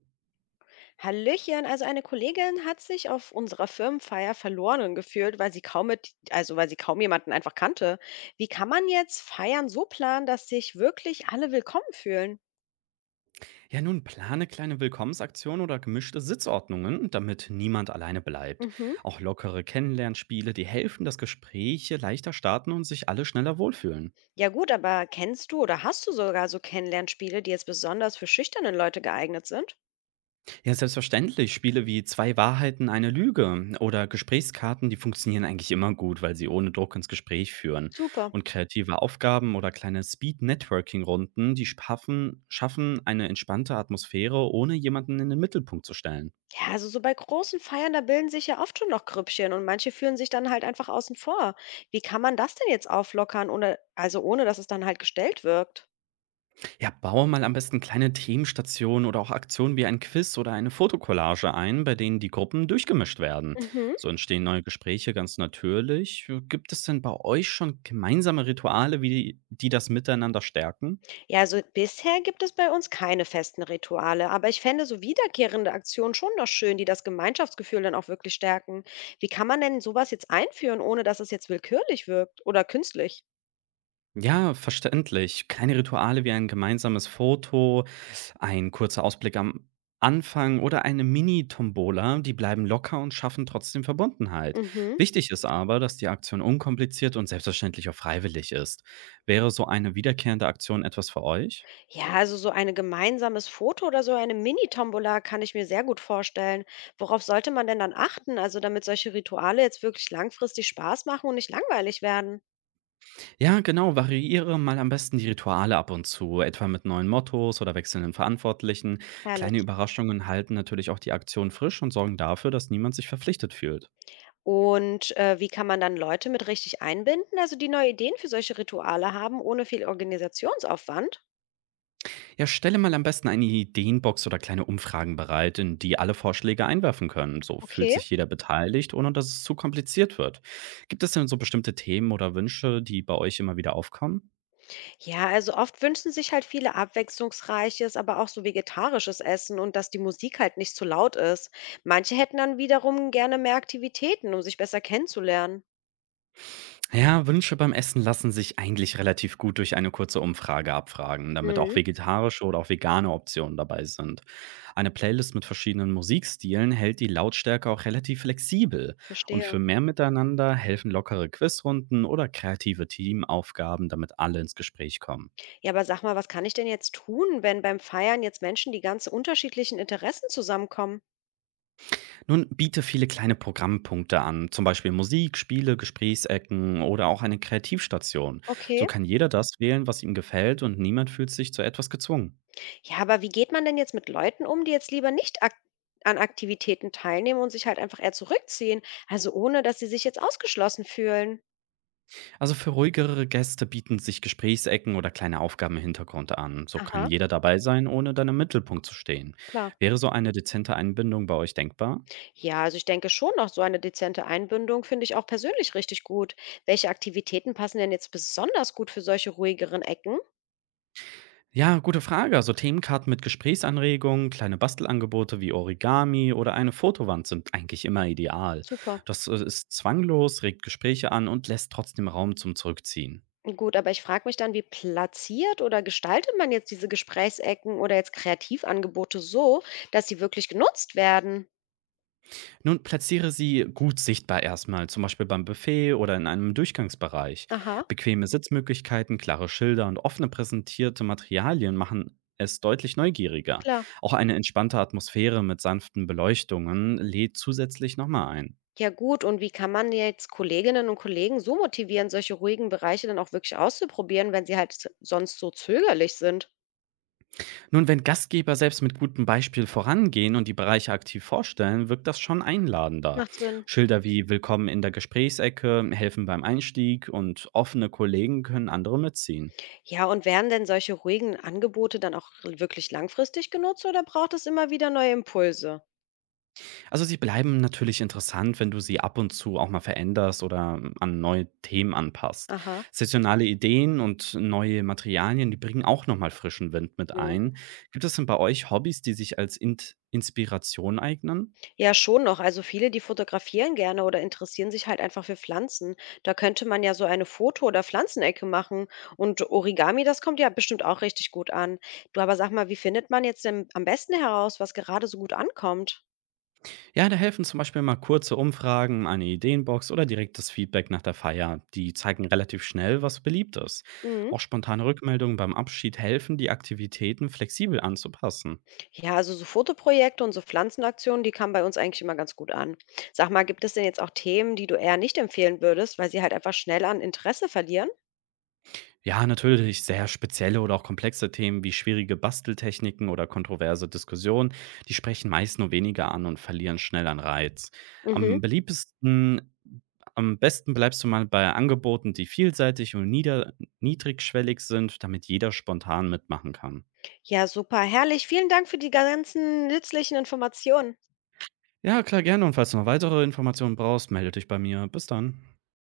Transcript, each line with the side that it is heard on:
left: Hallöchen, also eine Kollegin hat sich auf unserer Firmenfeier verloren gefühlt, weil sie kaum mit, also weil sie kaum jemanden einfach kannte. Wie kann man jetzt Feiern so planen, dass sich wirklich alle willkommen fühlen?
right: Ja, nun plane kleine Willkommensaktionen oder gemischte Sitzordnungen, damit niemand alleine bleibt.
left: Mhm.
right: Auch lockere Kennenlernspiele, die helfen, dass Gespräche leichter starten und sich alle schneller wohlfühlen.
left: Ja gut, aber kennst du oder hast du sogar so Kennenlernspiele, die jetzt besonders für schüchterne Leute geeignet sind?
right: Ja, selbstverständlich, Spiele wie Zwei Wahrheiten, eine Lüge oder Gesprächskarten, die funktionieren eigentlich immer gut, weil sie ohne Druck ins Gespräch führen.
left: Super.
right: Und kreative Aufgaben oder kleine Speed-Networking-Runden, die schaffen eine entspannte Atmosphäre, ohne jemanden in den Mittelpunkt zu stellen.
left: Ja, also so bei großen Feiern, da bilden sich ja oft schon noch Grüppchen und manche fühlen sich dann halt einfach außen vor. Wie kann man das denn jetzt auflockern, ohne dass es dann halt gestellt wirkt?
right: Ja, baue mal am besten kleine Themenstationen oder auch Aktionen wie ein Quiz oder eine Fotokollage ein, bei denen die Gruppen durchgemischt werden.
left: Mhm.
right: So entstehen neue Gespräche ganz natürlich. Gibt es denn bei euch schon gemeinsame Rituale, wie die das miteinander stärken?
left: Ja, also bisher gibt es bei uns keine festen Rituale, aber ich fände so wiederkehrende Aktionen schon noch schön, die das Gemeinschaftsgefühl dann auch wirklich stärken. Wie kann man denn sowas jetzt einführen, ohne dass es jetzt willkürlich wirkt oder künstlich?
right: Ja, verständlich. Kleine Rituale wie ein gemeinsames Foto, ein kurzer Ausblick am Anfang oder eine Mini-Tombola, die bleiben locker und schaffen trotzdem Verbundenheit.
left: Mhm.
right: Wichtig ist aber, dass die Aktion unkompliziert und selbstverständlich auch freiwillig ist. Wäre so eine wiederkehrende Aktion etwas für euch?
left: Ja, also so ein gemeinsames Foto oder so eine Mini-Tombola kann ich mir sehr gut vorstellen. Worauf sollte man denn dann achten, also damit solche Rituale jetzt wirklich langfristig Spaß machen und nicht langweilig werden?
right: Ja, genau, variiere mal am besten die Rituale ab und zu, etwa mit neuen Mottos oder wechselnden Verantwortlichen. Kleine
left: Herrlich.
right: Überraschungen halten natürlich auch die Aktion frisch und sorgen dafür, dass niemand sich verpflichtet fühlt.
left: Wie kann man dann Leute mit richtig einbinden, also die neue Ideen für solche Rituale haben, ohne viel Organisationsaufwand?
right: Ja, stelle mal am besten eine Ideenbox oder kleine Umfragen bereit, in die alle Vorschläge einwerfen können. So fühlt
left: Okay.
right: sich jeder beteiligt, ohne dass es zu kompliziert wird. Gibt es denn so bestimmte Themen oder Wünsche, die bei euch immer wieder aufkommen?
left: Ja, also oft wünschen sich halt viele abwechslungsreiches, aber auch so vegetarisches Essen und dass die Musik halt nicht zu laut ist. Manche hätten dann wiederum gerne mehr Aktivitäten, um sich besser kennenzulernen.
right: Ja, Wünsche beim Essen lassen sich eigentlich relativ gut durch eine kurze Umfrage abfragen, damit auch
left: Mhm,
right: vegetarische oder auch vegane Optionen dabei sind. Eine Playlist mit verschiedenen Musikstilen hält die Lautstärke auch relativ flexibel und für
left: verstehe.
right: mehr Miteinander helfen lockere Quizrunden oder kreative Teamaufgaben, damit alle ins Gespräch kommen.
left: Ja, aber sag mal, was kann ich denn jetzt tun, wenn beim Feiern jetzt Menschen die ganz unterschiedlichen Interessen zusammenkommen?
right: Nun biete viele kleine Programmpunkte an, zum Beispiel Musik, Spiele, Gesprächsecken oder auch eine Kreativstation. So
left: Okay.
right: kann jeder das wählen, was ihm gefällt und niemand fühlt sich zu etwas gezwungen.
left: Ja, aber wie geht man denn jetzt mit Leuten um, die jetzt lieber nicht ak an Aktivitäten teilnehmen und sich halt einfach eher zurückziehen? Also ohne, dass sie sich jetzt ausgeschlossen fühlen.
right: Also für ruhigere Gäste bieten sich Gesprächsecken oder kleine Aufgaben im Hintergrund an. So kann
left: Aha,
right: jeder dabei sein, ohne dann im Mittelpunkt zu stehen.
left: klar.
right: Wäre so eine dezente Einbindung bei euch denkbar?
left: Ja, also ich denke schon noch, so eine dezente Einbindung finde ich auch persönlich richtig gut. Welche Aktivitäten passen denn jetzt besonders gut für solche ruhigeren Ecken?
right: Ja, gute Frage. Also Themenkarten mit Gesprächsanregungen, kleine Bastelangebote wie Origami oder eine Fotowand sind eigentlich immer ideal.
left: Super.
right: Das ist zwanglos, regt Gespräche an und lässt trotzdem Raum zum Zurückziehen.
left: Gut, aber ich frage mich dann, wie platziert oder gestaltet man jetzt diese Gesprächsecken oder jetzt Kreativangebote so, dass sie wirklich genutzt werden?
right: Nun, platziere sie gut sichtbar erstmal, zum Beispiel beim Buffet oder in einem Durchgangsbereich.
left: Aha,
right: Bequeme Sitzmöglichkeiten, klare Schilder und offene präsentierte Materialien machen es deutlich neugieriger.
left: klar.
right: Auch eine entspannte Atmosphäre mit sanften Beleuchtungen lädt zusätzlich nochmal ein.
left: Ja gut, und wie kann man jetzt Kolleginnen und Kollegen so motivieren, solche ruhigen Bereiche dann auch wirklich auszuprobieren, wenn sie halt sonst so zögerlich sind?
right: Nun, wenn Gastgeber selbst mit gutem Beispiel vorangehen und die Bereiche aktiv vorstellen, wirkt das schon einladender.
left: Macht Sinn.
right: Schilder wie Willkommen in der Gesprächsecke helfen beim Einstieg und offene Kollegen können andere mitziehen.
left: Ja, und werden denn solche ruhigen Angebote dann auch wirklich langfristig genutzt oder braucht es immer wieder neue Impulse?
right: Also, sie bleiben natürlich interessant, wenn du sie ab und zu auch mal veränderst oder an neue Themen anpasst.
left: Aha.
right: Saisonale Ideen und neue Materialien, die bringen auch nochmal frischen Wind mit ein. Gibt es denn bei euch Hobbys, die sich als Int Inspiration eignen?
left: Ja, schon noch. Also viele, die fotografieren gerne oder interessieren sich halt einfach für Pflanzen. Da könnte man ja so eine Foto- oder Pflanzenecke machen. Und Origami, das kommt ja bestimmt auch richtig gut an. Du, aber sag mal, wie findet man jetzt denn am besten heraus, was gerade so gut ankommt?
right: Ja, da helfen zum Beispiel mal kurze Umfragen, eine Ideenbox oder direktes Feedback nach der Feier. Die zeigen relativ schnell, was beliebt ist.
left: Mhm.
right: Auch spontane Rückmeldungen beim Abschied helfen, die Aktivitäten flexibel anzupassen.
left: Ja, also so Fotoprojekte und so Pflanzenaktionen, die kamen bei uns eigentlich immer ganz gut an. Sag mal, gibt es denn jetzt auch Themen, die du eher nicht empfehlen würdest, weil sie halt einfach schnell an Interesse verlieren?
right: Ja, natürlich sehr spezielle oder auch komplexe Themen wie schwierige Basteltechniken oder kontroverse Diskussionen, die sprechen meist nur weniger an und verlieren schnell an Reiz.
left: Mhm.
right: Am beliebtesten, am besten bleibst du mal bei Angeboten, die vielseitig und niedrigschwellig sind, damit jeder spontan mitmachen kann.
left: Ja, super, herrlich. Vielen Dank für die ganzen nützlichen Informationen.
right: Ja, klar, gerne. Und falls du noch weitere Informationen brauchst, melde dich bei mir. Bis dann.